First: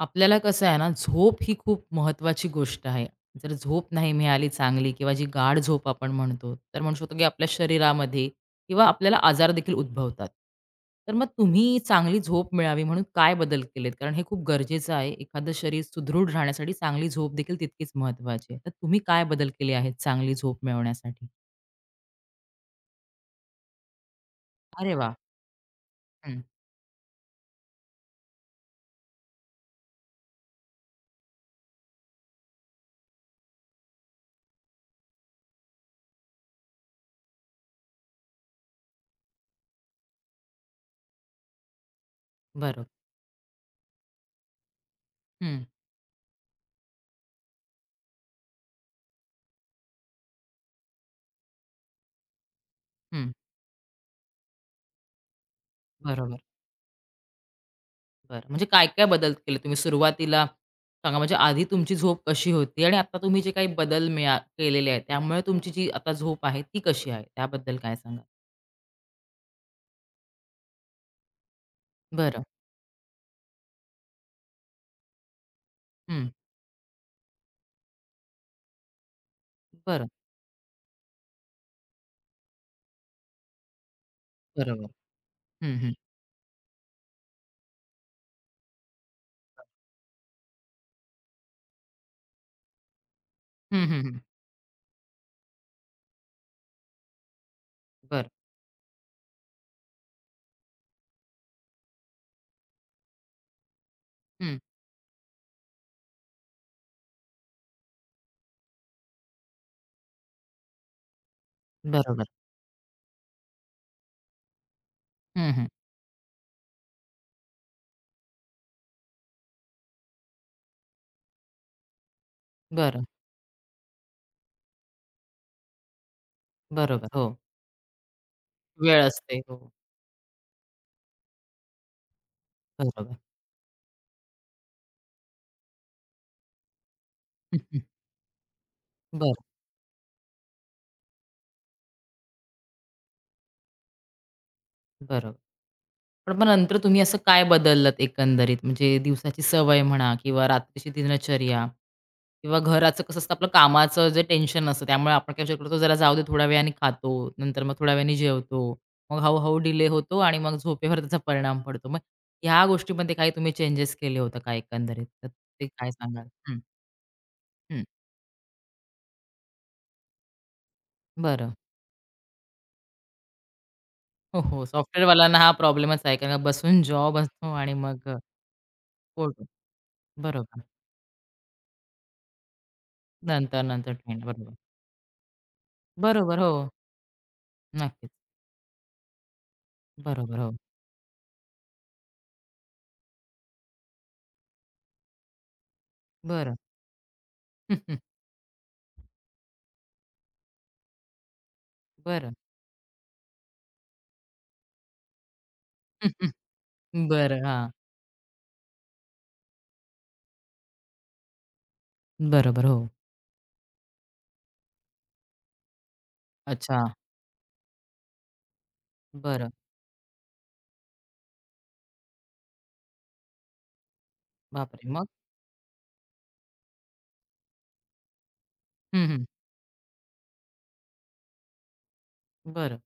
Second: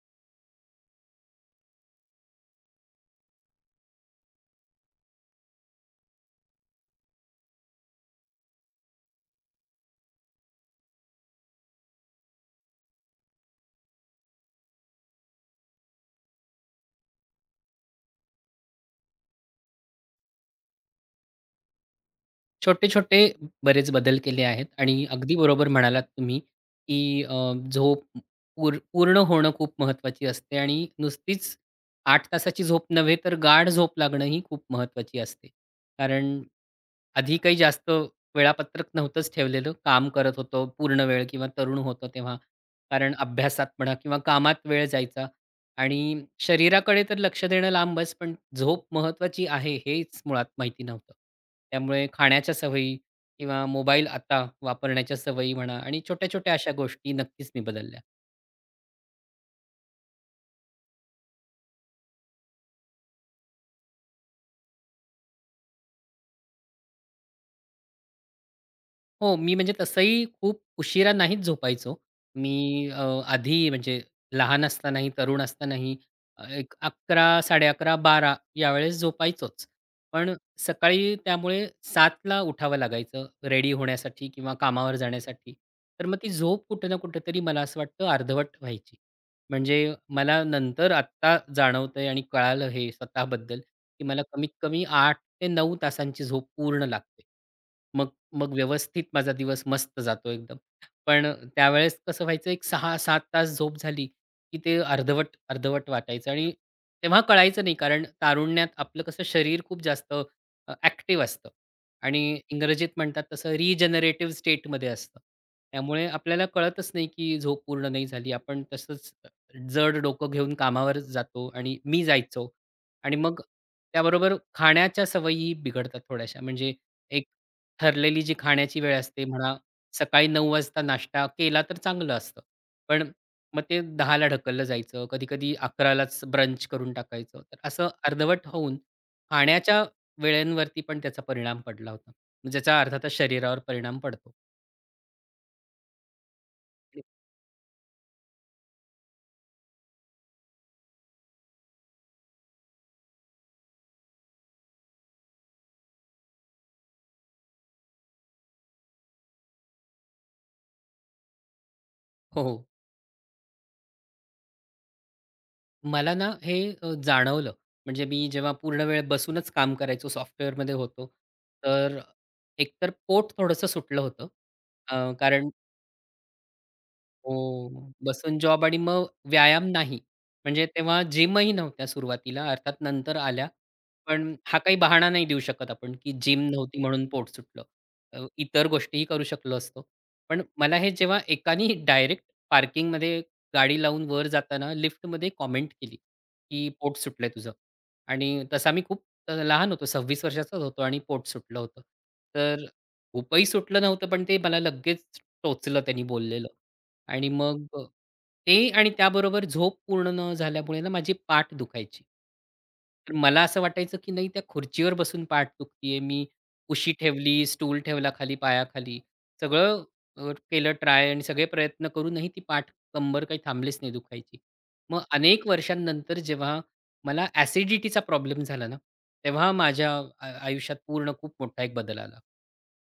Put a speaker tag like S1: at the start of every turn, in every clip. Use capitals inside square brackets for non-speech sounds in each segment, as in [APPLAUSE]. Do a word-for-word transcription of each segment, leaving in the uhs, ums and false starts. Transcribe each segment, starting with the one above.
S1: आपल्याला कसं आहे ना, झोप ही खूप महत्त्वाची गोष्ट आहे. जर झोप नाही मिळाली चांगली किंवा जी गाढ झोप आपण म्हणतो, तर म्हणू शकतो की आपल्या शरीरामध्ये किंवा आपल्याला आजार देखील उद्भवतात. तर मग तुम्ही चांगली झोप मिळावी म्हणून काय बदल केलेत? कारण हे खूप गरजेचं आहे. एखादं शरीर सुदृढ राहण्यासाठी चांगली झोप देखील तितकीच महत्त्वाची आहे. तर तुम्ही काय बदल केले आहेत चांगली झोप मिळवण्यासाठी?
S2: छोटे-छोटे बरेच बदल केले आहेत
S1: अरे
S2: आणि
S1: वाह!
S2: अगदी बरोबर म्हणालात तुम्ही,
S1: हं.
S2: की अ, झोप पूर पूर्ण होणं खूप महत्त्वाची असते आणि नुसतीच आठ तासाची झोप नव्हे, तर गाढ झोप लागणं ही खूप महत्त्वाची असते. कारण आधी काही जास्त वेळापत्रक नव्हतंच ठेवलेलं. काम करत होतो पूर्ण वेळ किंवा तरुण होतो तेव्हा.
S1: बरोबर.
S2: कारण अभ्यासात म्हणा किंवा कामात वेळ जायचा.
S1: हं,
S2: आणि शरीराकडे तर लक्ष देणं लांबच, पण झोप महत्वाची आहे हेच मुळात माहिती नव्हतं. त्यामुळे खाण्याच्या सवयी
S1: हं.
S2: किंवा मोबाईल आता वापरण्याच्या सवयी म्हणा आणि
S1: बरोबर.
S2: छोट्या-छोट्या अशा गोष्टी नक्कीच मी बदलल्या.
S1: बरं. म्हणजे काय-काय बदल केले तुम्ही सुरुवातीला? सांगा म्हणजे आधी तुमची झोप कशी होती आणि आता तुम्ही जे काही बदल मिळा केलेले आहेत, त्यामुळे तुमची जी आता झोप आहे ती कशी आहे? त्याबद्दल काय सांगाल?
S2: हो, मी म्हणजे तसंही खूप उशिरा नाहीच झोपायचो.
S1: बरं.
S2: मी अ, आधी म्हणजे लहान असतानाही, तरुण असतानाही
S1: हं.
S2: अ, एक अकरा, साडे अकरा, बारा यावेळेस झोपायचोच.
S1: बरं.
S2: पण सकाळी त्यामुळे सातला उठावं लागायचं रेडी होण्यासाठी किंवा
S1: बरोबर.
S2: कामावर जाण्यासाठी.
S1: हं, हं.
S2: तर मग ती झोप कुठे ना कुठेतरी मला असं वाटतं अर्धवट व्हायची. म्हणजे मला नंतर आत्ता जाणवतंय आणि कळालं हे स्वतःबद्दल,
S1: हं, हं,
S2: की
S1: हं.
S2: मला कमीत कमी आठ ते नऊ तासांची झोप पूर्ण लागते. मग
S1: बरं.
S2: मग व्यवस्थित माझा दिवस मस्त जातो एकदम. पण अ, त्यावेळेस कसं व्हायचं एक सहा सात तास झोप झाली,
S1: हं.
S2: की ते अर्धवट, अर्धवट वाटायचं आणि तेव्हा कळायचं नाही कारण तारुण्यात आपलं कसं शरीर खूप जास्त अ, ॲक्टिव्ह असतं
S1: बरोबर.
S2: आणि इंग्रजीत म्हणतात तसं रिजनरेटिव्ह स्टेटमध्ये असतं.
S1: हं, हं.
S2: त्यामुळे आपल्याला कळतच नाही, की झोप पूर्ण नाही झाली. आपण तसंच जड डोकं घेऊन कामावर जातो आणि मी जायचो.
S1: बरं.
S2: आणि मग त्याबरोबर खाण्याच्या सवयी बिघडतात थोड्याशा. म्हणजे
S1: बरोबर.
S2: एक
S1: हो.
S2: ठरलेली जी खाण्याची वेळ
S1: वेळ
S2: असते
S1: असते.
S2: म्हणा,
S1: हो.
S2: सकाळी सकाळी नऊ वाजता वाजता नाश्ता केला तर चांगलं असतं. पण
S1: बरोबर.
S2: मग ते दहा ला ढकललं जायचं. कधी-कधी अकरा ब्रंच करून टाकायचं. तर
S1: हं, हं.
S2: असं अर्धवट होऊन
S1: बरं.
S2: खाण्याच्या वेळेंवरती पण त्याचा परिणाम पडला होता. ज्याचा अर्थातच शरीरावर परिणाम पडतो.
S1: बरोबर. पण मग नंतर तुम्ही असं काय बदललत एकंदरीत? म्हणजे दिवसाची सवय म्हणा किंवा रात्रीची दिनचर्या किंवा घराचं कसं असतं आपलं कामाचं जे टेन्शन असतं त्यामुळे आपण काय विचार करतो जरा जाऊ दे थोड्या वेळाने खातो, नंतर मग थोड्या वेळाने जेवतो, मग हळू डिले होतो आणि मग झोपेवर त्याचा परिणाम पडतो. मग
S2: हो,
S1: ह्या
S2: हो.
S1: गोष्टीमध्ये काही तुम्ही चेंजेस केले होते का एकंदरीत? तर ते काय
S2: मला
S1: सांगाल?
S2: ना हे
S1: हं,
S2: अ, जाणवलं.
S1: हं.
S2: म्हणजे मी जेव्हा पूर्ण वेळ बसूनच काम करायचो, सॉफ्टवेअरमध्ये होतो.
S1: बरं.
S2: तर एकतर पोट थोडंसं सुटलं होतं.
S1: हो, हो.
S2: अ,
S1: सॉफ्टवेअरवाल्यांना
S2: कारण
S1: हा प्रॉब्लेमच आहे कारण का बसून जॉब असतो आणि
S2: हो.
S1: मग अ,
S2: बसून जॉब आणि मग व्यायाम नाही.
S1: बरोबर.
S2: म्हणजे तेव्हा जिमही नव्हत्या सुरुवातीला. अर्थात नंतर आल्या.
S1: नंतर, नंतर ट्रेन.
S2: पण
S1: बरोबर.
S2: हा काही बहाणा नाही देऊ शकत आपण, की
S1: बरोबर.
S2: जिम
S1: हो.
S2: नव्हती म्हणून पोट सुटलं.
S1: नक्कीच.
S2: अ, इतर गोष्टीही करू शकलो असतो.
S1: बरोबर,
S2: पण
S1: हो.
S2: मला हे जेव्हा एकानी डायरेक्ट पार्किंगमध्ये गाडी लावून वर जाताना लिफ्टमध्ये कॉमेंट केली,
S1: बरं.
S2: की "पोट सुटलंय तुझं."
S1: [LAUGHS] हं, हं.
S2: आणि तसा मी खूप अ, लहान होतो. सव्वीस वर्षाचाच होतो आणि पोट सुटलं होतं.
S1: बरं.
S2: तर खूपही सुटलं नव्हतं, पण ते मला लगेच टोचलं त्यांनी
S1: [LAUGHS]
S2: बोललेलं.
S1: हं,
S2: आणि
S1: बरं,
S2: मग
S1: हां.
S2: अ, ते आणि त्याबरोबर झोप पूर्ण न झाल्यामुळे ना माझी पाठ दुखायची.
S1: बरोबर, हो.
S2: तर मला असं वाटायचं, की नाही त्या खुर्चीवर बसून पाठ दुखतीये. मी
S1: अच्छा.
S2: उशी ठेवली, स्टूल ठेवला खाली पायाखाली.
S1: बरं.
S2: सगळं अ, केलं ट्राय आणि सगळे प्रयत्न करूनही ती पाठ कंबर काही थांबलीच नाही दुखायची.
S1: बापरे!
S2: मग
S1: मग?
S2: अनेक वर्षांनंतर जेव्हा मला ॲसिडिटीचा प्रॉब्लेम झाला ना,
S1: [LAUGHS] हं, हं.
S2: तेव्हा माझ्या आ आयुष्यात पूर्ण खूप मोठा एक बदल आला.
S1: बरं.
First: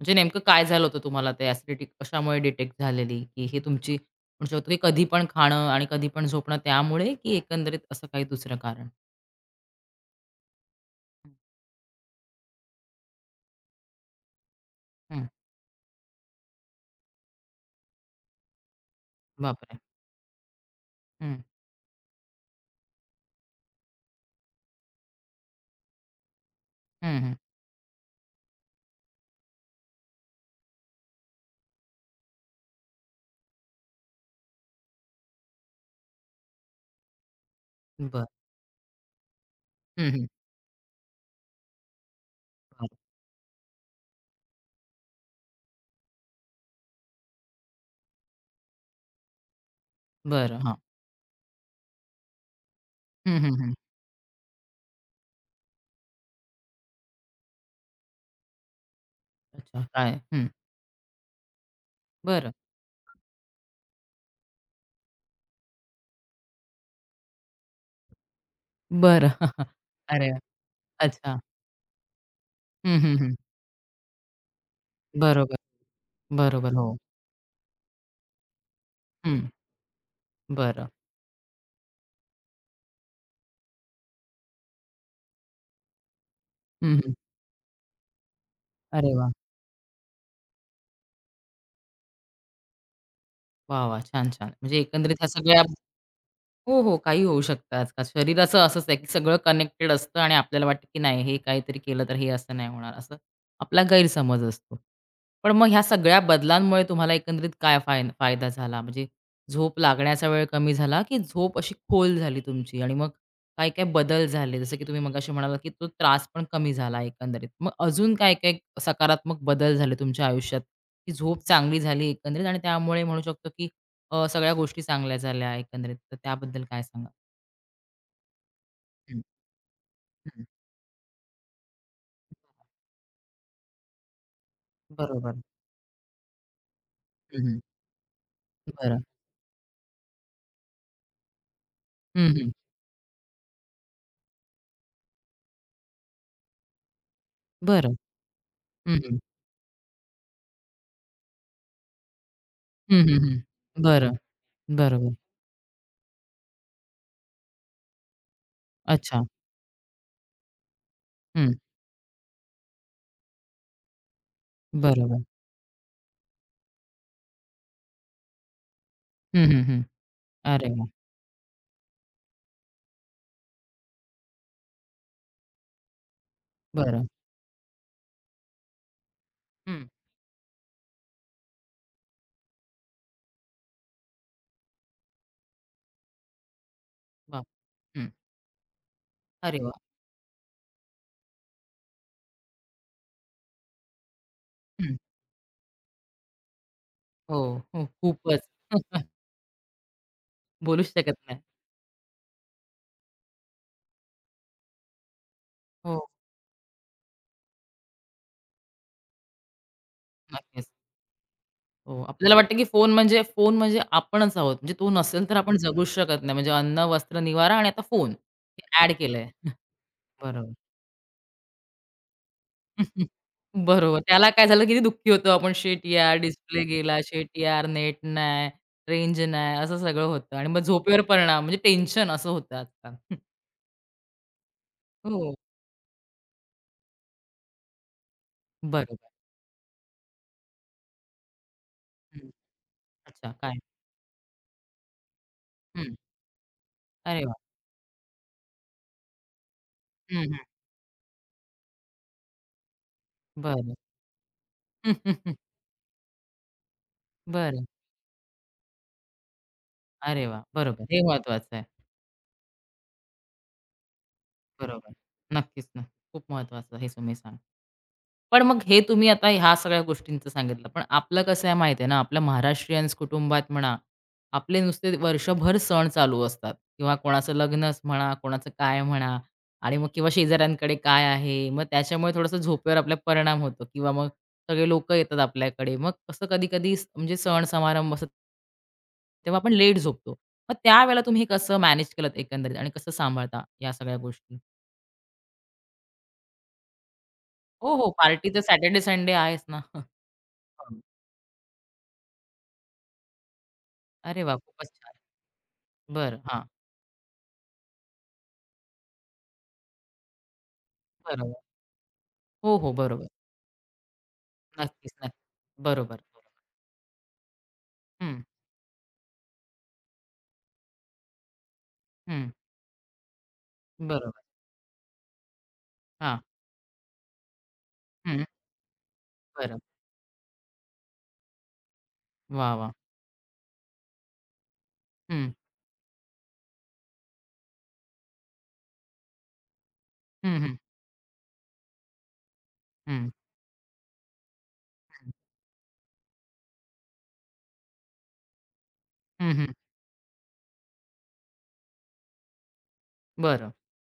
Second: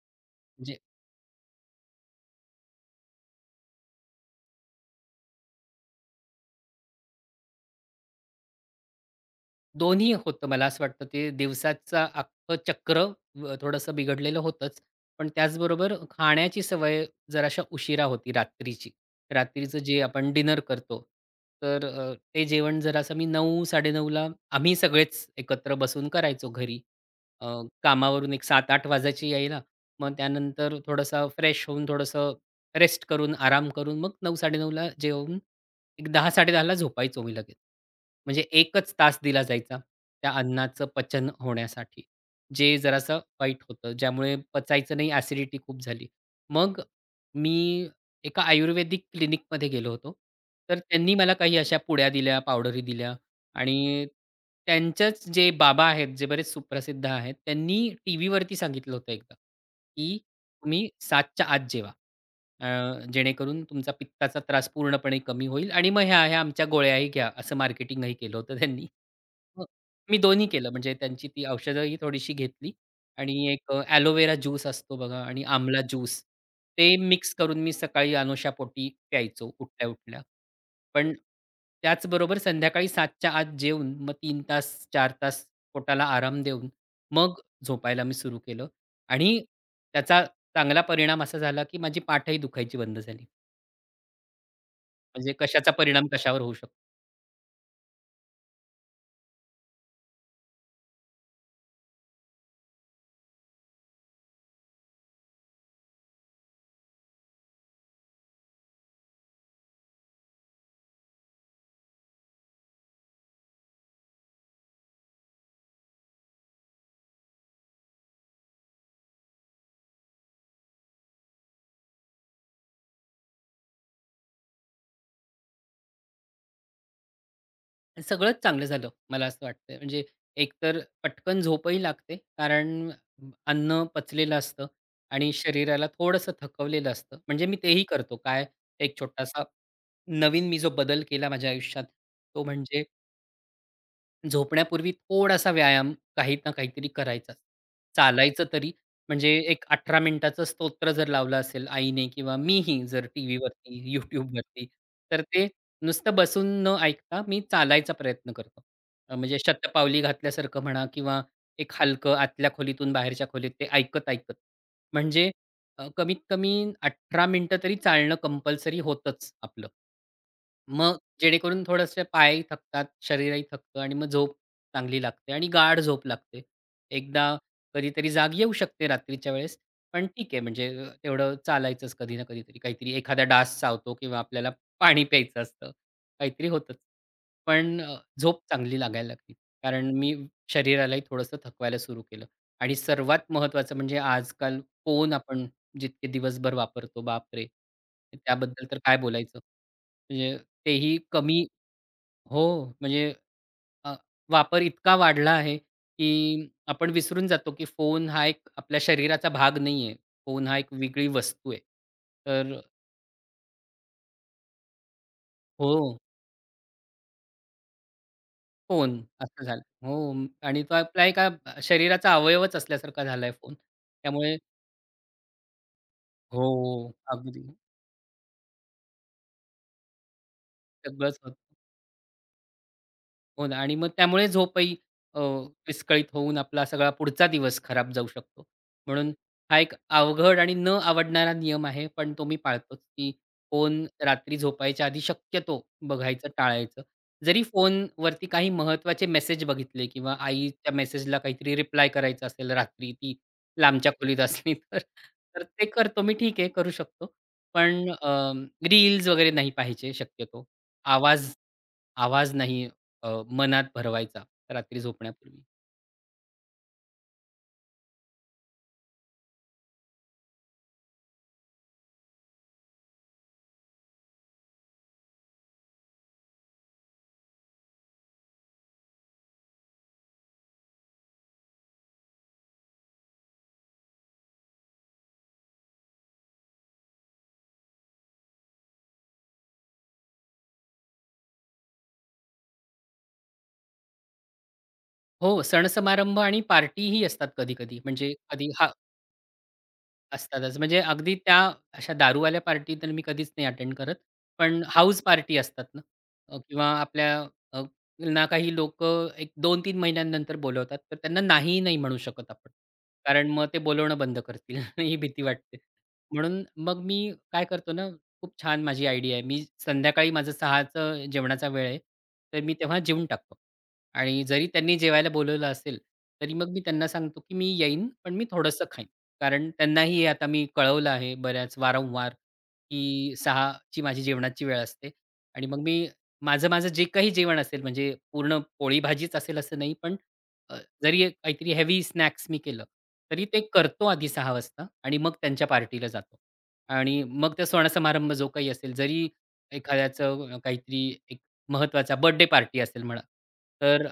S1: म्हणजे नेमकं काय
S2: म्हणजे
S1: झालं होतं तुम्हाला ते ॲसिडिटी कशामुळे डिटेक्ट झालेली? की हे तुमची म्हणू शकतो की कधी पण खाणं आणि कधी पण झोपणं त्यामुळे की एकंदरीत असं काही दुसरं कारण?
S2: दोन्ही होतं मला असं वाटतं ते दिवसाचं अख्खं चक्र अ, थोडंसं बिघडलेलं होतंच.
S1: हं.
S2: पण त्याचबरोबर खाण्याची सवय जराशा उशिरा होती रात्रीची.
S1: बापरे!
S2: रात्रीचं जे आपण डिनर करतो,
S1: हं.
S2: तर अ, ते जेवण जरासं मी नऊ-साडे नऊ ला आम्ही सगळेच एकत्र बसून करायचो घरी.
S1: हं, हं.
S2: अ, कामावरून एक सात-आठ वाजायची यायला. मग त्यानंतर थोडासा फ्रेश होऊन, थोडंसं रेस्ट करून, आराम करून मग नऊ-साडे नऊ जेवून एक दहा-दहा तीस ला झोपायचो मी लगेच.
S1: बरं.
S2: म्हणजे एकच तास दिला जायचा
S1: हं, हं.
S2: त्या अन्नाचं पचन होण्यासाठी, जे
S1: बरं.
S2: जरासं वाईट होतं, ज्यामुळे पचायचं नाही, ॲसिडिटी खूप झाली. मग मी एका आयुर्वेदिक क्लिनिकमध्ये गेलो होतो.
S1: बरं, हां.
S2: तर त्यांनी मला काही अशा पुड्या दिल्या, पावडरी दिल्या
S1: हं, हं, हं.
S2: आणि त्यांचेच जे बाबा आहेत, जे बरेच सुप्रसिद्ध आहेत, त्यांनी टीव्हीवरती सांगितलं होतं एकदा,
S1: अच्छा
S2: की
S1: काय? हं.
S2: तुम्ही साताच्या आत जेवा.
S1: बरं.
S2: अ, जेणेकरून तुमचा पित्ताचा त्रास पूर्णपणे कमी होईल आणि मग ह्या, ह्या आमच्या गोळ्याही घ्या, असं मार्केटिंगही केलं होतं त्यांनी.
S1: बरं.
S2: मग
S1: [LAUGHS]
S2: मी
S1: अरे
S2: दोन्ही केलं म्हणजे त्यांची
S1: अच्छा.
S2: ती औषधंही थोडीशी घेतली
S1: हं, हं, हं.
S2: आणि एक अ, एलोवेरा ज्यूस असतो बघा आणि
S1: बरोबर,
S2: आमला ज्यूस
S1: बरोबर. हो.
S2: ते मिक्स करून मी सकाळी अनोशापोटी प्यायचो उठल्या-उठल्या.
S1: बरं.
S2: पण त्याचबरोबर संध्याकाळी साताच्या आत जेवून मग तीन तास, चार तास पोटाला आराम देऊन
S1: हं, हं.
S2: मग झोपायला मी सुरू केलं
S1: अरे वाह!
S2: आणि त्याचा चांगला परिणाम असा झाला, की माझी पाठही दुखायची बंद झाली.
S1: वाह, वाह! छान, छान. म्हणजे एकंदरीत ह्या
S2: म्हणजे
S1: सगळ्या
S2: कशाचा परिणाम कशावर होऊ शकतो.
S1: हो, हो. काही होऊ शकतं आजकाल. शरीराचं असंच आहे, की सगळं कनेक्टेड असतं आणि आपल्याला वाटतं, की नाही हे काहीतरी केलं तर हे असं नाही होणार, असं आपला गैरसमज असतो. पण मग ह्या सगळ्या बदलांमुळे तुम्हाला एकंदरीत काय फाय फायदा झाला? म्हणजे झोप लागण्याचा वेळ कमी झाला, की झोप अशी खोल झाली तुमची? आणि मग काय-काय बदल झाले? जसं की तुम्ही मगाशी म्हणालात, की तो त्रास पण कमी झाला एकंदरीत. मग अजून काय-काय सकारात्मक बदल झाले तुमच्या आयुष्यात, की झोप चांगली झाली एकंदरीत आणि त्यामुळे म्हणू शकतो, की अ, सगळ्या गोष्टी चांगल्या झाल्या एकंदरीत, तर त्याबद्दल काय सांगाल?
S2: आणि सगळंच चांगलं झालं
S1: हं,
S2: मला असं वाटतंय. म्हणजे
S1: हं.
S2: एकतर पटकन झोपही लागते कारण अन्न पचलेलं असतं आणि
S1: बरोबर.
S2: शरीराला थोडंसं थकवलेलं असतं.
S1: हं,
S2: म्हणजे मी
S1: हं.
S2: तेही करतो. काय एक
S1: बरं.
S2: छोटासा नवीन मी जो बदल केला माझ्या आयुष्यात
S1: हं,
S2: तो
S1: हं.
S2: म्हणजे झोपण्यापूर्वी थोडासा व्यायाम काही ना काहीतरी करायचाच.
S1: बरं.
S2: चालायचं तरी,
S1: हं, हं.
S2: म्हणजे एक अठरा मिनिटाचं स्तोत्र जर लावलं असेल आईने किंवा मीही
S1: हं,
S2: जर
S1: हं, हं.
S2: टीव्हीवरती,
S1: बरं.
S2: YouTubeवरती,
S1: बरोबर.
S2: तर ते नुसतं बसून न ऐकता मी चालायचा प्रयत्न करतो. अ,
S1: अच्छा.
S2: म्हणजे शतपावली घातल्यासारखं म्हणा किंवा
S1: हं.
S2: एक हलकं आतल्या खोलीतून बाहेरच्या खोलीत ते ऐकत-ऐकत.
S1: बरोबर.
S2: म्हणजे अ, कमीत कमी अठरा मिनिटं तरी चालणं कंपल्सरी होतंच
S1: हं, हं,
S2: आपलं.
S1: हं. अरे वाह!
S2: मग जेणेकरून थोडेसे पायही थकतात, शरीरही थकतं आणि मग झोप चांगली लागते आणि गाढ झोप लागते.
S1: बरं.
S2: एकदा कधीतरी जाग येऊ शकते रात्रीच्या वेळेस,
S1: हं.
S2: पण ठीक आहे म्हणजे अ, तेवढं चालायचंच कधी ना कधीतरी. काहीतरी एखादा डास चावतो किंवा आपल्याला पाणी प्यायचं असतं. काहीतरी होतंच.
S1: वाह!
S2: पण अ,
S1: हं.
S2: झोप चांगली लागायला लागली.
S1: अरे वाह!
S2: कारण मी शरीरालाही थोडंसं थकवायला सुरू केलं आणि सर्वात महत्त्वाचं म्हणजे आजकाल
S1: हं.
S2: फोन आपण जितके दिवसभर वापरतो,
S1: हो,
S2: बापरे!
S1: हो. खूपच.
S2: त्याबद्दल तर काय
S1: [LAUGHS]
S2: बोलायचं. म्हणजे
S1: बोलूच
S2: तेही
S1: शकत नाही.
S2: कमी हो, म्हणजे अ, वापर इतका वाढला आहे,
S1: हो,
S2: की आपण विसरून जातो, की फोन हा एक आपल्या शरीराचा भाग नाहीये. फोन हा
S1: नक्कीच.
S2: एक वेगळी वस्तू आहे.
S1: हो, आपल्याला वाटतं
S2: तर
S1: की फोन म्हणजे फोन म्हणजे आपणच आहोत. म्हणजे तो नसेल तर आपण
S2: हो,
S1: जगूच शकत नाही. म्हणजे अन्न, वस्त्र, निवारा आणि आता फोन हे ॲड
S2: फोन
S1: केलंय.
S2: असं झालं. हो.
S1: बरोबर.
S2: आणि तो आपला एका शरीराचा अवयवच असल्यासारखा
S1: [LAUGHS]
S2: झालाय फोन.
S1: बरोबर. त्याला
S2: त्यामुळे
S1: काय झालं किती दुःखी होतो आपण, "शिट यार, डिस्प्ले
S2: हो,
S1: गेला. शिट
S2: अगदी
S1: यार, नेट नाही, रेंज नाही." असं सगळं होतं आणि मग झोपेवर
S2: सगळंच
S1: परिणाम
S2: होतं.
S1: म्हणजे टेन्शन असं होतं आजकाल. [LAUGHS]
S2: हो ना आणि मग त्यामुळे झोपही अ,
S1: हो,
S2: विस्कळीत होऊन आपला सगळा पुढचा दिवस खराब जाऊ शकतो.
S1: बरोबर.
S2: म्हणून हा एक अवघड आणि न आवडणारा नियम आहे, पण तो
S1: हं.
S2: मी पाळतोच, की
S1: अच्छा काय?
S2: फोन रात्री झोपायच्या आधी शक्यतो
S1: हं.
S2: बघायचं टाळायचं.
S1: अरे वाह!
S2: जरी फोनवरती काही महत्त्वाचे मेसेज बघितले किंवा
S1: हं, हं.
S2: आईच्या मेसेजला काहीतरी रिप्लाय करायचा असेल रात्री, ती
S1: बरं.
S2: लांबच्या खोलीत असली तर.
S1: [LAUGHS] हम्म, हम्म, हम्म.
S2: तर ते करतो मी, ठीक आहे, करू शकतो.
S1: बरं.
S2: पण रील्स वगैरे नाही पाहायचे
S1: अरे वाह!
S2: शक्यतो.
S1: बरोबर. हे
S2: आवाज
S1: महत्वाचं आहे.
S2: आवाज नाही अ, मनात भरवायचा रात्री
S1: बरोबर.
S2: झोपण्यापूर्वी.
S1: नक्कीच ना. खूप महत्वाचं हे तुम्ही सांगितलं. पण मग हे तुम्ही आता ह्या सगळ्या गोष्टींचं सांगितलं. पण आपलं कसं आहे माहिती आहे ना, आपल्या महाराष्ट्रीयन्स कुटुंबात म्हणा, आपले नुसते वर्षभर सण चालू असतात किंवा कोणाचं लग्नच म्हणा, कोणाचं काय म्हणा आणि मग किंवा शेजाऱ्यांकडे काय आहे, मग त्याच्यामुळे थोडंसं झोपेवर आपल्या परिणाम होतो किंवा मग सगळे लोकं येतात आपल्याकडे. मग कसं कधी-कधी म्हणजे सण समारंभ असं तेव्हा आपण लेट झोपतो. मग त्यावेळेला तुम्ही हे कसं मॅनेज केलत एकंदरीत आणि कसं सांभाळता या सगळ्या गोष्टी?
S2: हो, सण-समारंभ आणि पार्टीही असतात
S1: हो,
S2: कधी-कधी.
S1: हो.
S2: म्हणजे
S1: पार्टी तर
S2: कधी हा
S1: सॅटर्डे, संडे आहेच ना. [LAUGHS]
S2: असतातच. म्हणजे अगदी त्या अशा दारूवाल्या पार्टी तर मी कधीच नाही अटेंड करत.
S1: अरे वाह!
S2: पण
S1: खूपच छान.
S2: हाऊस पार्टी असतात ना
S1: बरं.
S2: अ,
S1: हां,
S2: किंवा आपल्या अ, ना काही लोक एक दोन तीन महिन्यांनंतर बोलवतात. तर त्यांना
S1: बरोबर.
S2: नाही, नाही म्हणू शकत आपण.
S1: हो, हो. बरोबर.
S2: कारण मग ते बोलवणं बंद करतील [LAUGHS]
S1: नक्कीच,
S2: ही
S1: नक्की.
S2: भीती वाटते.
S1: बरोबर.
S2: म्हणून मग मी काय करतो ना,
S1: हं,
S2: खूप छान माझी आयडिया आहे. मी संध्याकाळी माझं 6:00चं जेवणाचा वेळ आहे.
S1: हं.
S2: तर मी तेव्हा जेवून टाकतो.
S1: बरोबर.
S2: आणि जरी त्यांनी जेवायला बोलवलं असेल,
S1: हां.
S2: तरी मग मी त्यांना सांगतो, की "मी येईन, पण
S1: हं.
S2: मी थोडंसं खाईन." कारण
S1: बरं.
S2: त्यांनाही हे आता मी कळवलं आहे बऱ्याच वारंवार,
S1: वाह, वाह!
S2: की सहा माझी जेवणाची वेळ असते
S1: हं,
S2: आणि मग मी माझं माझं जे काही जेवण असेल म्हणजे पूर्ण पोळी भाजीच असेल असं नाही, पण
S1: हं, हं,
S2: अ, जरी एक काहीतरी हेवी स्नॅक्स मी केलं,
S1: हं.
S2: तरी ते करतो आधी सहा वाजता आणि मग त्यांच्या पार्टीला जातो. आणि मग ते सण जो काही असेल, जरी
S1: हं, हं.
S2: एखाद्याचं काहीतरी एक महत्त्वाचा बर्थडे पार्टी असेल म्हणा,
S1: बरं.
S2: तर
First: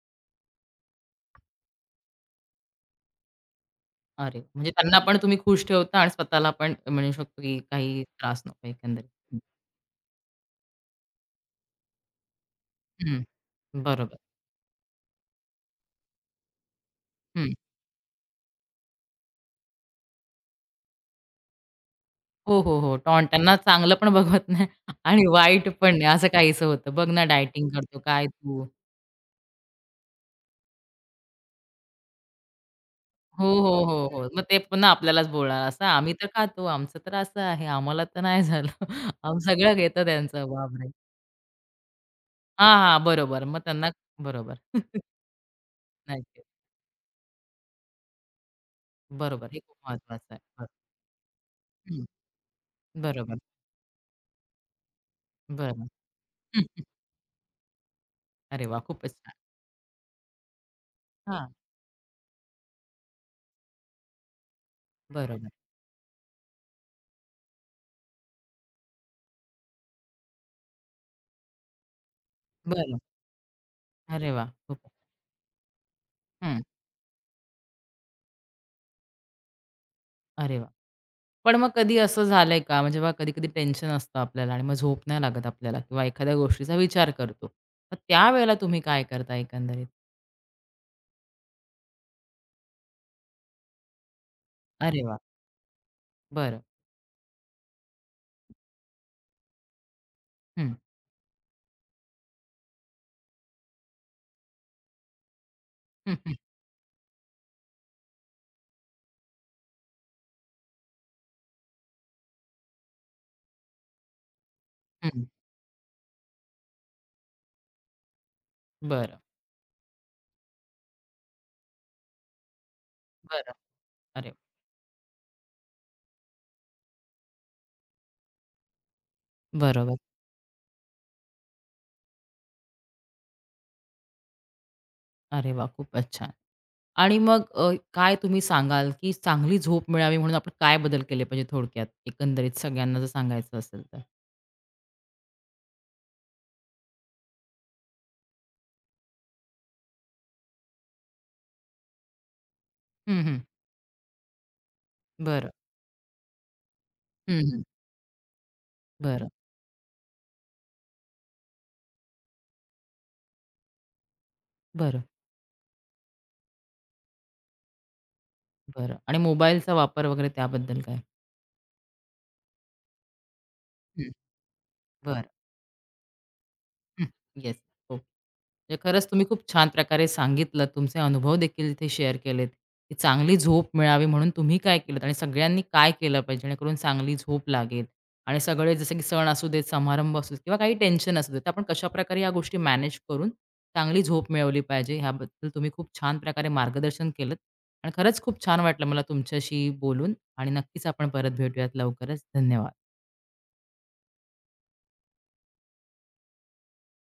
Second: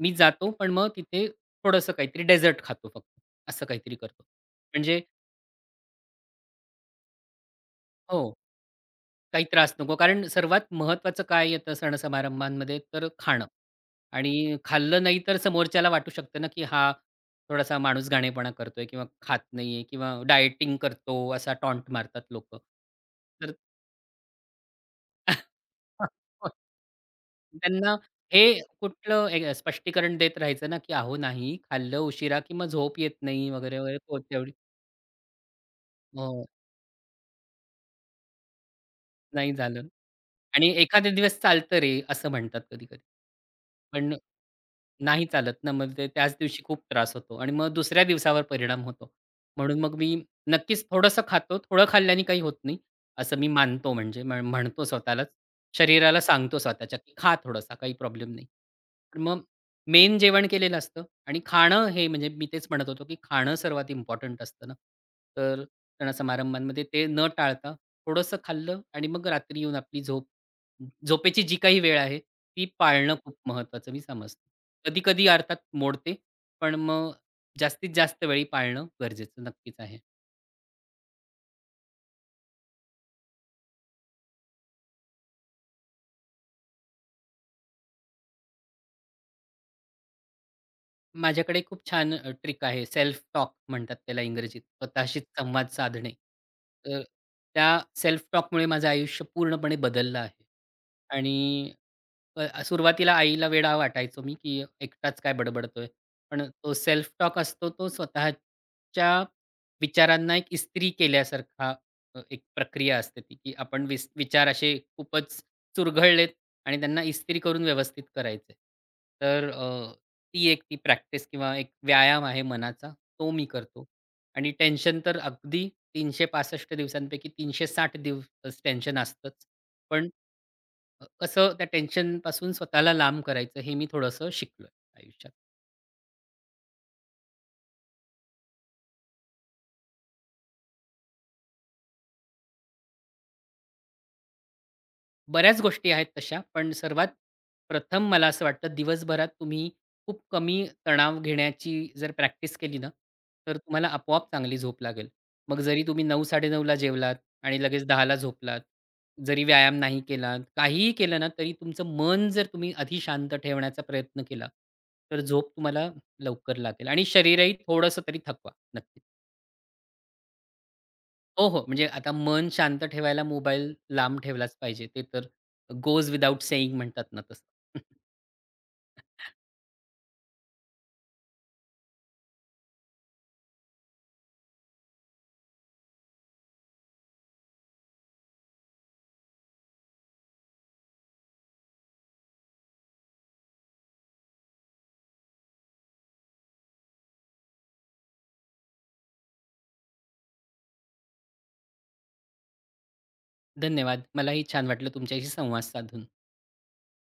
S2: मी जातो पण मग तिथे थोडंसं काहीतरी डेझर्ट खातो फक्त, असं काहीतरी करतो.
S1: अरे, म्हणजे त्यांना
S2: म्हणजे
S1: पण तुम्ही खुश ठेवता आणि स्वतःला पण म्हणू शकतो, की काही
S2: हो.
S1: त्रास नको एकंदरीत.
S2: काही त्रास नको. कारण सर्वात महत्त्वाचं काय येतं सण-समारंभामध्ये तर
S1: हं,
S2: खाणं
S1: बरोबर.
S2: आणि खाल्लं नाही तर समोरच्याला वाटू शकतं ना, की हा
S1: हं.
S2: थोडासा माणूसगाणेपणा करतोय किंवा खात नाहीये किंवा डायटिंग करतो असा टॉन्ट मारतात लोक
S1: हो, हो, हो. टॉन्ट
S2: तर
S1: त्यांना चांगलं पण बघवत नाही आणि
S2: [LAUGHS]
S1: वाईट पण नाही असं
S2: हो.
S1: काहीसं होतं. बघ ना डायटिंग
S2: त्यांना
S1: करतो, काय
S2: हे
S1: तू?
S2: कुठलं एक स्पष्टीकरण देत राहायचं ना, की "अहो नाही, खाल्लं उशिरा की झोप येत
S1: हो,
S2: नाही" वगैरे,
S1: हो, हो,
S2: वगैरे. हो,
S1: हो. मग
S2: तेवढी
S1: ते पुन्हा आपल्यालाच बोलणार असं आम्ही तर
S2: हो,
S1: खातो, आमचं तर असं आहे, आम्हाला तर नाही झालं. [LAUGHS] आम्ही
S2: नाही
S1: सगळं
S2: झालं.
S1: घेतो त्यांचं.
S2: आणि
S1: बापरे!
S2: एखादे दिवस चालतं रे, असं म्हणतात
S1: हां,
S2: कधी-कधी.
S1: हां. बरोबर. मग त्यांना
S2: पण
S1: बरोबर. [LAUGHS]
S2: नाही चालत ना, मग ते त्याच
S1: नक्कीच.
S2: दिवशी खूप त्रास होतो आणि मग दुसऱ्या दिवसावर परिणाम होतो.
S1: बरोबर. हे खूप
S2: म्हणून मग मी
S1: महत्वाचं आहे. बरं.
S2: नक्कीच थोडंसं खातो. थोडं
S1: हं.
S2: खाल्ल्याने काही होत नाही,
S1: बरोबर.
S2: असं मी मानतो म्हणजे म्ह म्हणतो स्वतःलाच.
S1: बरोबर.
S2: शरीराला सांगतो
S1: हं.
S2: स्वतःच्या, की खा थोडासा काही प्रॉब्लेम नाही.
S1: अरे वाह! खूपच छान.
S2: मग मेन जेवण केलेलं असतं आणि
S1: हां.
S2: खाणं हे म्हणजे मी तेच म्हणत होतो, की खाणं सर्वात इम्पॉर्टंट असतं ना.
S1: बरोबर.
S2: तर सणासमारंभामध्ये ते न टाळता थोडंसं खाल्लं आणि मग रात्री येऊन आपली झोप झोपेची जी काही वेळ आहे, ती
S1: बरं.
S2: पाळणं खूप महत्त्वाचं मी
S1: अरे
S2: समजतो.
S1: वाह! खूप
S2: कधी-कधी अर्थात मोडते,
S1: हं.
S2: पण मग जास्तीत जास्त वेळी पाळणं गरजेचं नक्कीच आहे.
S1: अरे वाह! पण मग कधी असं झालंय का म्हणजे बघा कधी-कधी टेन्शन असतं आपल्याला आणि मग झोप नाही लागत आपल्याला किंवा एखाद्या गोष्टीचा विचार करतो. मग त्यावेळेला तुम्ही काय करता एकंदरीत?
S2: माझ्याकडे खूप छान ट्रिक आहे. सेल्फ टॉक म्हणतात त्याला इंग्रजीत.
S1: अरे वाह!
S2: स्वतःशीच संवाद साधणे.
S1: बरं.
S2: तर त्या सेल्फ टॉकमुळे माझं आयुष्य पूर्णपणे बदललं आहे.
S1: हं.
S2: आणि अ, सुरुवातीला आईला वेडा वाटायचो मी, की एकटाच काय बडबडतोय.
S1: हं, हं,
S2: पण तो सेल्फ टॉक असतो तो स्वतःच्या विचारांना एक इस्त्री केल्यासारखा अ, एक प्रक्रिया असते ती, की आपण विस विचार असे
S1: हं.
S2: खूपच चुरघळलेत आणि त्यांना इस्त्री करून व्यवस्थित करायचे.
S1: बरं,
S2: तर ती एक ती प्रॅक्टिस किंवा एक व्यायाम आहे मनाचा, तो मी
S1: बरं.
S2: करतो.
S1: अरे
S2: आणि टेन्शन तर अगदी तीनशे पासष्ट दिवसांपैकी तीनशे साठ दिवस टेन्शन असतंच.
S1: बरोबर.
S2: पण अ, कसं त्या टेन्शनपासून स्वतःला लांब करायचं हे मी थोडंसं शिकलोय आयुष्यात.
S1: अरे वाह! खूपच छान. आणि मग अ, काय तुम्ही सांगाल, की चांगली झोप मिळावी म्हणून आपण काय बदल केले पाहिजे थोडक्यात? एकंदरीत सगळ्यांना जर सांगायचं असेल तर?
S2: बऱ्याच गोष्टी आहेत तशा, पण सर्वात प्रथम मला असं वाटतं दिवसभरात तुम्ही खूप कमी तणाव घेण्याची जर प्रॅक्टिस केली ना,
S1: हं, हं.
S2: तर तुम्हाला आपोआप चांगली झोप लागेल.
S1: बरं.
S2: मग जरी तुम्ही नऊ-9:30ला जेवलात
S1: हं, हं.
S2: आणि लगेच दहाला झोपलात,
S1: बरं,
S2: जरी व्यायाम नाही केलात, काहीही केलं ना, तरी तुमचं मन जर तुम्ही आधी शांत ठेवण्याचा प्रयत्न केला,
S1: बरं,
S2: तर झोप तुम्हाला लवकर लागेल आणि शरीरही थोडंसं तरी थकवा
S1: बरं.
S2: नक्कीच.
S1: आणि मोबाईलचा वापर वगैरे त्याबद्दल काय?
S2: हो, हो. म्हणजे आता मन शांत ठेवायला मोबाईल
S1: हं.
S2: लांब ठेवलाच पाहिजे. ते
S1: बरं.
S2: तर गोज विथआऊट सेइंग
S1: हं,
S2: म्हणतात ना तसं.
S1: येस. हो.
S2: [LAUGHS]
S1: म्हणजे खरंच तुम्ही खूप छान प्रकारे सांगितलं. तुमचे अनुभव देखील इथे शेअर केलेत, की चांगली झोप मिळावी म्हणून तुम्ही काय केलंत आणि सगळ्यांनी काय केलं पाहिजे जेणेकरून चांगली झोप लागेल आणि सगळे जसे की सण असू देत, समारंभ असू देत किंवा काही टेन्शन असू देत, आपण कशाप्रकारे या गोष्टी मॅनेज करून चांगली झोप मिळवली पाहिजे ह्याबद्दल तुम्ही खूप छान प्रकारे मार्गदर्शन केलंत आणि खरंच खूप छान वाटलं मला तुमच्याशी बोलून आणि नक्कीच आपण परत भेटूयात लवकरच. धन्यवाद.
S2: धन्यवाद. मलाही छान वाटलं तुमच्याशी संवाद साधून.